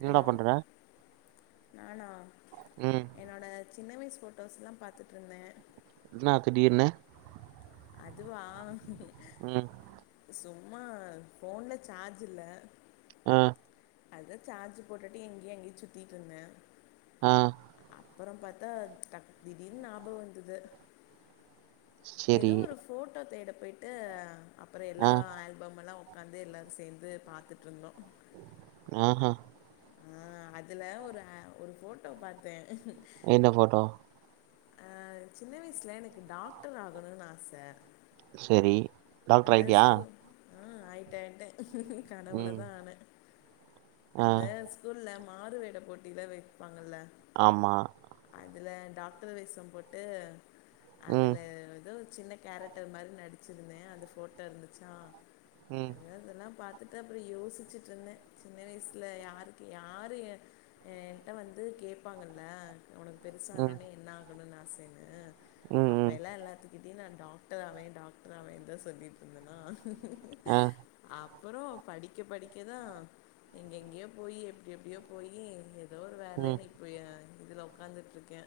என்னடா ஹலோ பண்ற நானா ம் என்னோட சின்ன வய்சு ஃபோட்டோஸ்லா பாத்துட்ருந்தே இன்னா திடீர்னு அதுவா ம் சும்மா ஃபோன்ல சார்ஜ் இல்ல ஆ அதுதா சார்ஜ் போட்டுட்டு இங்கியு அங்கியு சுத்திட்ருந்தே ஆ அப்பறோ பாத்தா டக் திடீர்னு ஞாபகோ வந்துது செரி எதோ ஒரு ஃபோட்டோ தேட போய்ட்டு அப்றோ எல்லா ஆ ஆல்பம் எல்லா ஓ ஒக்காந்து எல்லாரு சேந்து பாத்துட்ருந்தோ ஆ ஹா ஆ அதுல ஒரு அ ஒரு ஃபோட்டோ பாத்தே என்ன ஃபோட்டோ ஆ சின்ன வய்சுல எனக்கு டாக்டர் ஆகணுன் ஆச செரி டாக்டர் அந்த ஆயிட்டியா ஸ்கூல் ஆ ஆயிட்டே ஆயிட்டே கனவுல ம் தா ஆனே ஆ இந்த ஸ்கூல்ல மாறுவேட போட்டிலா வைப்பாங்களா ஆமா அதுல டாக்ரு வேஷோ போட்டு ம் அதுல எதோ சின்ன கேரக்டர் மாரி நடிச்சிருந்தே அந்த ஃபோட்டோ இருந்துச்சா ம் அதா இதெல்லா பாத்துட்டு அப்றோ யோசிச்சுட்ருந்தே சின்ன வய்சு இல்ல யாருக்கு யாரு எ என்ட்ட வந்து வந்து கேப்பாங்கல்ல ஒனக்கு ம் பெருசானோன்னே என்ன ஆகணுன்னு ஆசன்னு ம் அப்போ ம் எல்லா எல்லாத்துக்கிட்டயு நா டாக்ட ட்ராவே டாக்ட்ராவே டாக்டராவே தா சொல்லிட்ருந்தன்னா ஆ அப்பறோ படிக்க படிக்க தா எங் எங்கேயோ போய் எப்டி எப்டியோ போய் ஏதோ ஒரு ம் வேலைன்னு இதுல உக்காந்துட்ருக்கே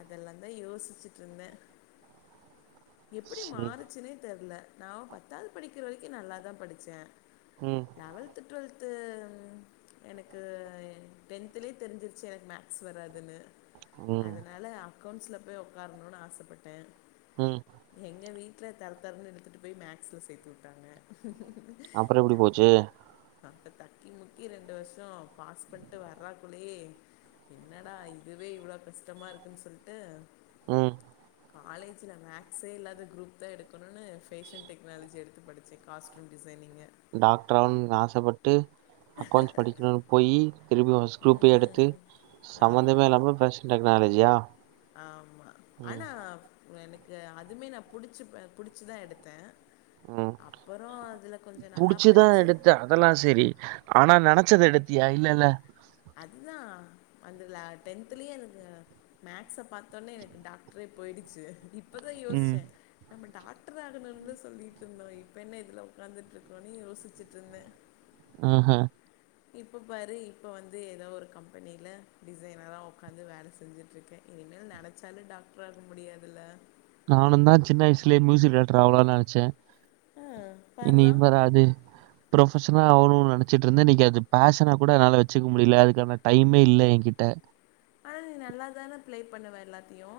அதெல்லா தான் யோசிச்சுட்டு இருந்தே எப்டி செரி மாறுச்சுன்னே தெர்ல நா பத்தாவது படிக்கிற வரைக்கு நல்லா தா படிச்ச உஹம் லெவென்த் ட்வெல்த்து எனக்கு டென்த்துலயே தெரிஞ்சிருச்சு எனக்கு மேக்ஸ் வராதுன்னு ம் அதனால அக்கௌன்ட்ஸ்ல போய் உக்காரணுனு ஆசப்பட்ட ஹம் எங்க வீட்ல தரத்தரனு இழுத்துட்டு போய் மேக்ஸ்ல சேத்துவுட்டாங்க அப்புரோ எப்டி போச்சு அப்ப தக்கி முக்கி ரெண்டு வருசோ பாஸ் பண்ணிட்டு வர்ற குள்ளயே என்னடா இதுவே இவ்ளோ கஷ்டமா இருக்குன்னு சொல்லிட்டு ம் காலேஜ்ல மேக்ஸே இல்லாத குரூப் தா எடுக்குணுனு ஃபேஷன் டெக்னாலஜி எடுத்து படிச்சே காஸ்ட்யூம் டிசைனிங்கு டாக்டர் ஆகணுனு ஆசபட்டு அக்கௌண்ட்ஸ் படிக்கணும்னு போயி திருப்பி பிரஸ்டு குரூபே எடுத்து ம் சம்பமந்தமே ஆமா இல்லாம ஃபேஷன் டெக்னாலஜியா ஆமா ம் ஆனா எனக்கு அதுமே நா புடிச்சு பிடிச்சுதா எடுத்தே ம் அப்புரோ அதுல கொஞ்சோ நல்லா படிச்சு அதெல்லா சரி ஆனா நினைச்சது எடுத்தியா இல்லல்ல அதுதா வந்துல டென்த்லயே எனக்கு மேக்ஸ பாத்தோடனே எனக்கு டாக்டரே போயிடுச்சு இப்பதா ம். யோசிச்ச நம்ம டாக்டர் ஆகணும்னுல சொல்லிட்டு இருந்தோ இப்போ என்ன இதுல உக்காந்துட்ருக்கோன்னு யோசிச்சிட்டு இருந்தே ம்ஹ்ம் இப்போ பாரு இப்போ வந்து ஏதோ ஒரு கம்பெனியில டிசைனரா உக்காந்து வேல செஞ்சுட்டுருக்கே இனிமேல் நினச்சாலு டாக்டர் ஆக முடியாதில்ல நானு தா சின்ன வயசலயே மியூசிக் டைரக்டர் ஆவளானு நினச்சே ஆ பார்றா இன்னைக்கு பார் அது ப்ரொஃபஷன்ஆகணும்னு நினச்சிட்டுருந்தே இன்னைக்கு அது ஃபேஷனா கூட என்னால வச்சுக்க முடியல அதுக்கான டைமே இல்ல எங்கிட்ட ஆனா நீ நல்லா தானே ப்ளே பண்ணுவே எல்லாத்தையு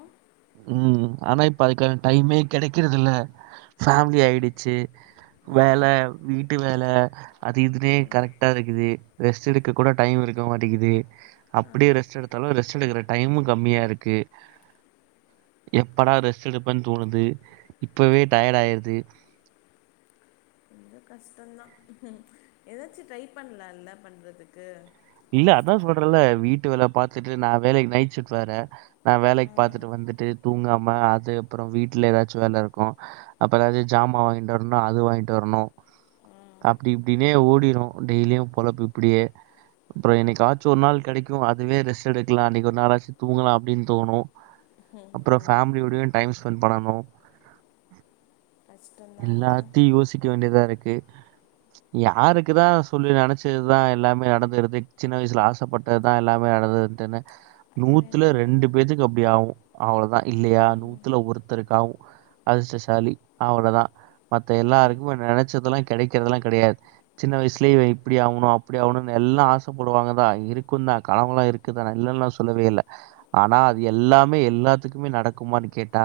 ம் ஆனா இப்ப அதுக்கான டைமே கெடைக்கறதில்ல ஃபேமிலி ஆயிடுச்சு வேல ம் வீட்டு வேல அது இதுனே ம் கரெக்டா இருக்குது ரெஸ்ட் எடுக்க கூட டைம் இருக்க மாட்டேங்குது ஆ அப்டியே ரெஸ்ட் எடுத்தாலு ரெஸ்ட் எடுக்கற டைமு கம்மியா இருக்கு எப்படா ரெஸ்ட் எடுப்பேன்னு தோணுது இப்பவே டயர்ட் ஆயிருது ரொம்ப கஷ்டோ தா ஏதாச்சு ட்ரை பண்ணலாம்ல பண்றதுக்கு இல்ல அதா சொல்றல்ல வீட்டு வேலை பாத்துட்டு நா வேலைக்கு நைட் ஷிஃப்ட் வேற நா வேலைக்கு ஆ பாத்துட்டு வந்துட்டு தூங்காம அது அப்றோ வீட்ல ஏதாச்சு வேல இருக்கூ அப்றோ ஏதும் ஜாமா வாங்கிட்டு வரணு அது வாங்கிட்டு வரணு அப்டி இப்டின்னே ஓடிடும் டெய்லியு பொழப்பு இப்டியே அப்றோ என்னைக்காச்சும் ஒரு நாள் கிடைக்கும் அதுவே ரெஸ்ட் எடுக்கலா அன்னைக்கு ஒரு நாளாச்சு தூங்கலா அப்டின்னு தோணு ம் அப்றோ ம் ஃபேமிலியோடயு டைம் ஸ்பெண்ட் பண்ணணு கஷ்டந்தான் இல்லை எல்லாத்தையு யோசிக் க வேண்டியதா இருக்கு யாருக்கு தா சொல்லி நெனைச்சதுதா எல்லாமே நடந்துது சின்ன வயசுல ஆசைப்பட்டதுதா எல்லாமே நடந்து துன அது வேணா நூத்துல உண்மை ரெண்டு தான் பேத்துக்கு அப்டி ஆகு அவ்வளதா இல்லையா ம் நூத்துல ஒருத்தருக்காகு அதிர்ஷ்டசாலி அவளதா மத்த எல்லாருக்குமே நெனச்சதெல்லா கெடைக்றதெல்லா கெடையாது சின்ன வயசுலே இவ இப்டி ஆகணு அப்டி ஆகணும்னு எல்ல போடுவாங்கதா இருக்குந்தா கணவெலா இருக்குதா ந இல்லன்னல்லா சொல்லவே இல்ல ஆனா அது ம் எல்லாமே எல்லாத்துக்குமே நடக்குமான்னு கேட்டா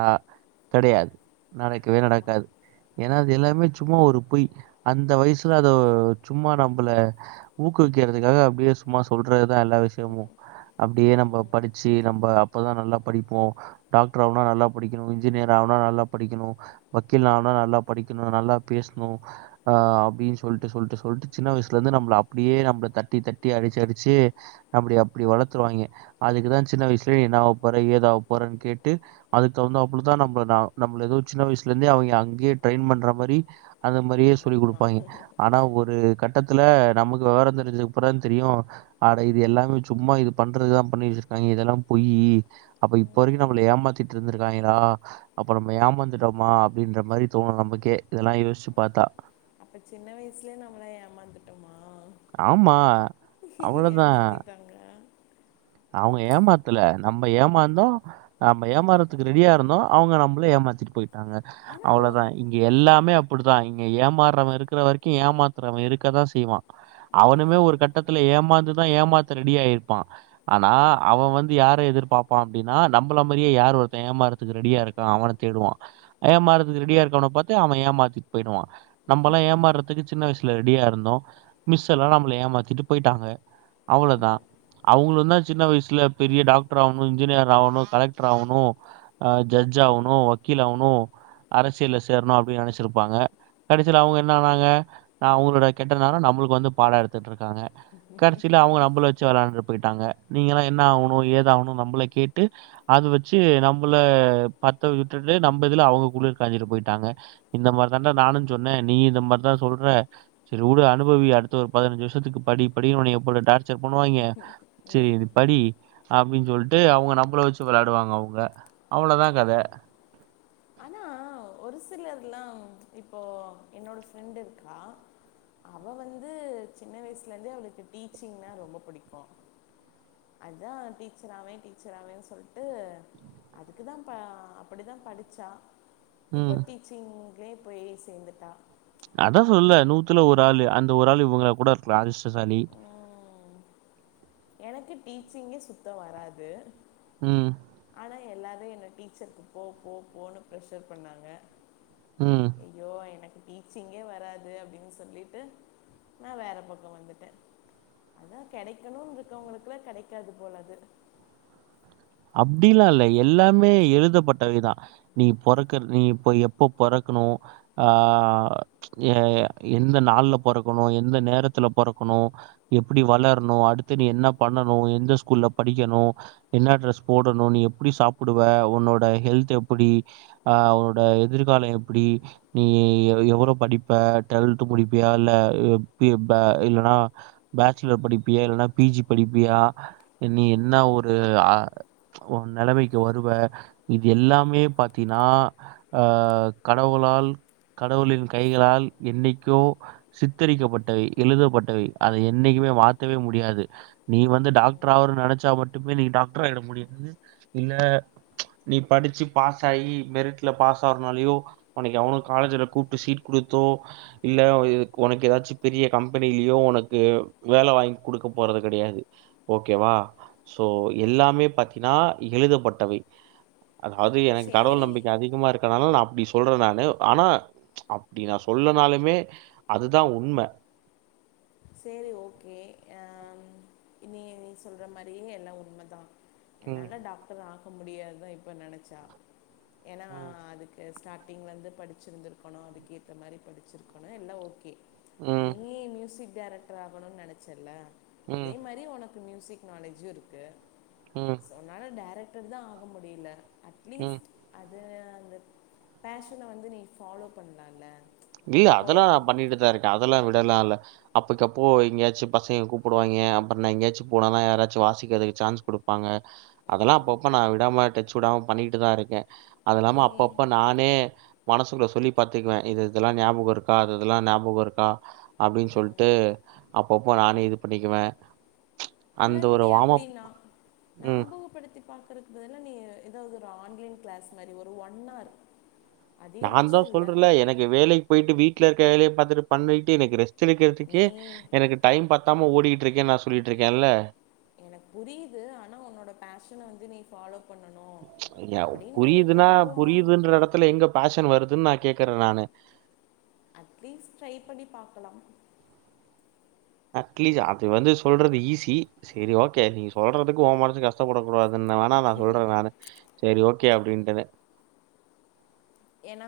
கெடையாது நடக்கவே ஆமாம் நடக்காது ஏன்னா அது எல்லாமே சும்மா ஒரு பொய் அந்த வயசுல அத சும்மா நம்பள ஊக்குவிக்கிறதுக்காக அப்டியே சும்மா சொல்றதுதா எல்லா விஷயமும் அப்டியே நம்ம ம் படிச்சு நம்ம அப்தா நல்லா படிப்போ டாக்டர் ஆகுனா நல்லா படிக்கணு இன்ஜினியர் ஆகுனா நல்லா படிக்கணு வக்கீல் நனா நல்லா படிக்கணு நல்லா பேஸ்ணு ஆ அப்பின்னு சொல்ட்டு சொல்ட்டு சொல்ட்டு சின்ன வயசுலருந்து நம்மள அப்டியே நம்மள தட்டி தட் டி அடிச்சு அடிச்சு அப்டி அப்டி வளர்த்துருவாங்க அதுக்குதா சின்ன வயசுலயே என்ன ஆக போற ஏதாவ போறேன்னு கேட்டு அதுக்கு தகுத்தாப்பலதா நம்ம நா நம்மள ஏதோ சின்னவயசுலருந்தே அவிங்க அங்கேயே ட்ரெயின் பண்ற மாரி அந்த மாரியே சொல்லி ஆமாம் குடுப்பாயிங்க ஆனா ஒரு கட்டத்துல நமக்கு விவரம் தெரிஞ்சதுக்கப்பறம் தெரியு அட இது எல்லாமே சும்மா இது பண்றதுதா பண்ணி வச்சிருக்காயிங்க இதெல்லா போய்யி அப்ப இப்ப வரைக்கு ம் நம்மள ஏமாத்திட்டு இருந்திருக்காய்ங்களா அப்ப நம்ம ஏமாந்துட்டோமா அப்டின்ற மாரி தோணு நமக்கே இதெல்லா யோசிச்சு பாத்தா அப்ப சின்ன வயசுலயே நம்மளா ஏமாத்துட்டோமா ஆமா. அவ்வளதான். ஏமாத்திட்டாங்க அவங்க ஏமாத்தல நம்ம ஏமாந்தோ நம்ம ம் ஏமாறதுக்கு ரெடியா இருந்தோ அவங்க நம்மள ஏமாத்திட்டு போயிட்டாங்க ஆனால் ஓ அவ்வளதா இங்க எல்லாமே அப்படித்தா இங்க ஏமாறவ இருக்கிற வரைக்கு ஏமாத்துறவங்க இருக்கதா செய்வா அவனுமே ஒரு ம் கட்டத்துல ஏமாந்துதா ஏமாத்த ரெடிய ஆயிருப்பா ஆனா அவன் வந்து யார எதிர்பாப்பா அப்டின்னா நம்மள மாரியே யார் ஒருத்த ஏமாறத்துக்கு ரெடியா இருக் கற அவன தேடுவான் ஏமாறதுக்கு ரெடியா இருக்கவன பாத்து அவன் ஏமாத்திட்டு போயிடுவான் நம்மல்லா ஏமாற க்கு சின்ன வயசுல ரெடியா இருந்தோ மிஸ் எல்லா நம்மள ஏமாத்திட்டு போயிட்டாங்க அவ்ளோதா அவங்களு தா சின்ன வயசுல பெரிய டாக்டர் ஆகணு இன்ஜினியர் ஆகணு கலெக்டர் ஆகணு அ ஜட்ஜ் ஆகணு வக்கீல் ஆகணு அரசியல்ல சேரணு அப்டின்னு நெனைச்சிருப்பாங்க கடைசில அவங்க என்னனாங்க நா அவங்களோட கெட்ட நேரோ நம்மளுக்கு வந்து பாடம் எடுத்துட்ருக்காங்க கடைசியில அவங்க நம்மள வச்சு விளாண்டுட்டு போயிட்டாங்க நீங்க எல்லா என்ன ஆகணு ஏதாகணு நம்மள கேட்டு அது வச்சு நம்மள பத்த விட்டுட்டு நம்ம இதுல அவங்க குளிர் காஞ்சிட்டு போயிட்டாங்க இந்த மார்தடா நானு சொன்ன நீ இந்த மார்தா சொல்ற சரி உடு அனுபவி அடுத்த ஒரு பதினஞ்சு வருஷத்துக்கு படி படினு உணைய போட்டு டார்ச்சர் பண்ணுவாயிங்க சரி ம் படி அப்டின் சொல்லிட்டு அவங்க நம்பள வச்சு விளையாடுவாங்க அவங்க அவளதா கத ஆனா ஒரு சிலர்ல்லா இப்போ என்னோட ஃப்ரெண்ட் இருக்கா அவ வந்து சின்ன வயசுலருந்தே அவளுக்கு டீச்சிங்னா ரொம்ப பிடிக்கு அதுதா டீச்சராாவே டீச்சராாவேன்னு சொல்ட்டு அதுக்குதா ப அப்டிதா படி சா இப்ப ம் டீச்சிங்லயே போய் சேந்துட்டா அதான் சொல்ல நூத்துல ஒரு ஆள் அந்த ஒரு ஆள் இவங்கள கூட இருக்கலா அதிர்ஷ்டசாலி உம், எனக்கு டீச்சிங்கு சுத்த வராது ம் ஆனா எல்லாரு என்ன டீச்சருக்கு போ போ போன்னு ப்ரஷர் பண்ணாங்க ம் ஐயோ எனக் டீச்சிங்கே வராது அப்டின்னு சொல்லிட்டு நா வேற பக்கோ வந்துட்ட அதா கெடைக்கிணு இருக்கவங்களுக்கு தா கெடைக்காது போல அது அப்டிலா இல்ல எல்லாமே எழுதப்பட்டவைதா நீ பொறகுறது நீ இப்ப எப்ப பொறக்கணு ஆ எ எந்த நாள்ல பொறக்கணு எந்த நேரத்துல பொறக்கணு நீ எப்டி வளர்ணு அடுத்து நீ என்ன பண்ணணு எந்த ஸ்கூல்ல படிக்கணு என்ன ட்ரஸ் போடணு நீ எப்டி சாப்புடுவே உன்னோட ஹெல்த் எப்டி ஆ உன்னோட எதிர்கால எப்டி நீ எ எவல படிப்ப டெல்த் முடிப்பியா இல்ல இப் [unintelligible] இல்லன்னா பேச்சுலர் படிப்பியா இல்லனா பி ஜி படிப்பியா இனி என்ன உம், ஒரு அ உ நெலைமைக்கு வருவ இது எல்லாமே பாத்தீன்னா அ கடவுளால் கடவுளின் கைகளால் என்னைக்கோ சித்தரிக்கப்பட்டவை எழுதப்பட்டவை அத என்னைக்குமே மாத்தவே முடியாது நீ வந்து டாக்டர் உம். ஆவானு நெனைச்சா மட்டுமே நீ டாக்டராகிட முடியுமா இல்ல நீ படிச்சு பாஸ் ஆயி மெரிட்ல பாஸ் ஆறனாலயோ உனக்கு எவனோ காலேஜ்ல கூப்ட்டு சீட் குடுத்தோ இல்ல ஒ இது உனக்கு ஏதாச்சு பெரிய கம்பெனிலியோ உனக்கு வேல வாங்கி குடுக்க போறது கெடையாது ஓகேவா சோ எல்லாமே பாத்தீ இதா எழுதப்பட்டவை அதாவ்து எனக் கடவுள் சரி நம்பிக்க அதிகமா இருக் அதனால நா அப்டி சொல்றே நானு ஆனா அப்டி நா சொல்லனாலுமே அதுதா உண்ம செரி ஓகே அ நீ நீ சொல்ற மாறியே எல்லா உண்மதா ம் என்னால டாக்டர் ஆக முடியாதுதா இப்ப நெனைச்சா ஏன்னா ம் அதுக் கு ஸ்டார்ட்டிங்லேந்து படிச்சிருந்திருக்கணு அதுக்கு ஏத்த மாறி படிச்சிருக்கணு எல்லா ஓகே ம் நீ மியூசிக் டைரக்டர் ஆகணுனு நெனைச்சல்ல அதே ம் மாறி ஒனக் கு மியூசிக் நாலேஜி இருக்கு ம் உன்னால டைரக்டர் தா ஆக முடியில ம் அட்லீஸ்ட் அது அந்த பேஷன வந்து நீ பாலோ பண்ணலாம்ல இல்ல அதலா நா இப்போது பண்ணிட்டுதா இருக்கே அதலா விடலா இல்ல அப்பக்கப்போ எங்கயாச்சு பசங்க கூப்புடுவாங்க அப்பறோ நா எங்கயாச்சு போனல்லா யாராச்சு வாசிக்கிறதுக்கு சான்ஸ் குடுப்பாங்க அதெல்லா அப்பப்ப நா விடாம டச்சு விடாம பண்ணிட்டுதா இருக்கே அதல்லாம நீ அப்பப்போ நானே மனசுக்குள்ள சொல்லி பாத்துக்குவே இது இதெல்லா ஞாபக இருக்கா அதெதுல்லா ஞாபக இருக்கா அப்டின்னு ம், சொல்ட்டு அப்பப்போ நானே இது பண்ணிக்குவே லெட் மீ அப்டின்னா ம். ஞாபக படுத்தி பாக் குறத்து பதிலா நீ ஏதாவ்து ஒரு ஆன்லைன் க்ளாஸ் மாறி ஒரு ஒன் ஆர் நா தா சொல்றல எனக்கு வேலக் போய்ட்டு வீட்டுல இருக்க வேலைய பாத்துட்டு பண்ணிட்டு எனக்கு ரெஸ்டு எடுக்கிறதுக்கே நீ எனக்கு டைம் பத்தாம ஓடிகிட்டுருக்கே நா சொல்லிட்ருக்கேன்ல எனக்கு புரியுது ஆனா உன்னோட பேஷன வந்து நீ ஃபாலோப் ய புரியுதுனா புரியுதுன்ற எடத்துல எங்க ஃபேஷன் வருதுன்னு நா கேக்குறே நானு அட்லீஸ்ட் ட்ரை பண்ணி பாக்கலாம் அட்லீஸ்ட் அது வந்து சொல்றது ஈஸி சரி ஓகே நீங்க சொல்றதுக்கு ஓ மனசு கஷ் கஷ்டபடக்கூடாதுன்னு நா வேணா நா சொல்றே நானு சரி ஓகே அப்டின்டுது ஏனா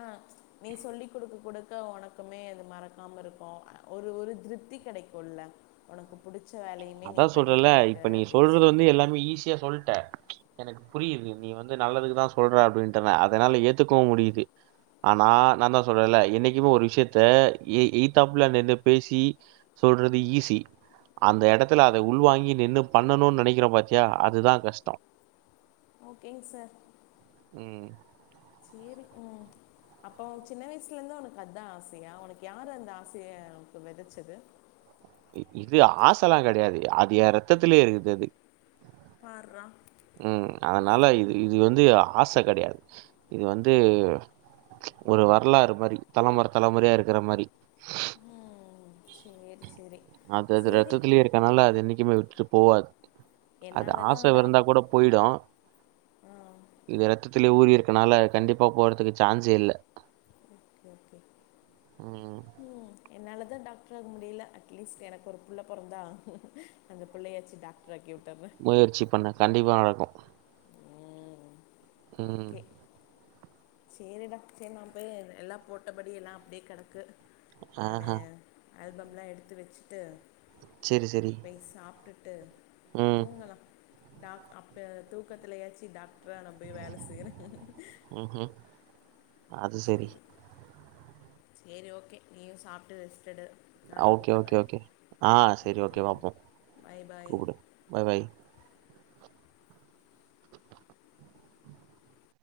நீ சொல்லி குடுக்க குடுக்க உனக்குமே அது மறக்காம இருக்கு ஒரு ஒரு திருப்தி கெடைக்குல ஒனக்கு புடிச்ச வேலையுமே நீ அதான் சொல்றேன்ல, பண்ணிகிட்டுருக்க இப்ப அப்டினு சொல்றது வந்து சொல்ட்டு நீ ஈஸியா சொல்ட்ட எனக்கு புரியுது நீ வந்து நல்லதுக்கு தா சொல்ற அப்டின்ட்டுன அதனால ஏத்துக்கவு முடியுது ஆனா நா தா சொல்றன்ல என்னைக்குமே ஒரு விஷயத்த எய் எய்த்தாப்ல நின்னு பேசி சொல்றது ஈஸி அந்த எடத் த்துல அத உள்வாங்கி நின்னு பண்ணணுனு நெனைக்கிறோ பாத்தியா அதுதா கஷ்டோ ஓகேங் சார் ம் சேரி போ அப்போ உ சின்ன வயசுலேருந்து உனக்கு அதா ஆசையா உனக்கு யாரு அந்த ஆசைய உனக்கு வெதச்சது இது ஆசல்லா கெடையாது அது எ ரத்தத்திலயே இருக்குது அது பார்ரா ம் அதனால இது இது வந்து ஆச கெடையாது இது வந்து ஒரு வரலாறு மாரி தலமுற தலமுறையா இருக்கிற மாரி ம் சேரி சேரி அது அது ரத்தத்திலேயே இருக் அதுனால அது என்னைக்குமே விட்டுட்டு போவாது அது என்னால் ஆச தான் விருந்தா டாக் கூட போயிடு ஆ இது ரத்தலேயே ஊறி இருக்கனால கண்டிப்பா போறதுக்கு சான்ஸ் இல்ல ஓகே ம் ம் என்னால தா டாக்டர் ஆக முடியல அட்லீஸ்ட் எனக்கு ஒரு புள்ள பொறந்தா அந்த பிள்ளையாச்சு டாக்டராக்கி வுட்டாங்க முயற்சி பண்ணு கண்டிப்பா நடக்கு ம் ம். ஓகே சேரி டா சேரி நா போய் எல்லா போட்டபடி எல்லா அப்டியே கெடக்கு நானு ஆஹா. ஆல்பம்லா எடுத்து வச்சுட்டு சேரி செரி சாப்ட்டுட்டு தூங்கலா டாக் அப்ப தூக்கத்துலயாச்சி டாக்டரா நா போய் வேல செய்ற ம் அது சரி சரி ஓகே நீயு சாப்ட்டு ரெஸ்ட் எடு நாளைக்கு ஓகே ஓகே கூப்பிட்றேன் ஓகே ஆ சரி ஓகே பாப்போ பை பாய் கூப்புடு பை பாய்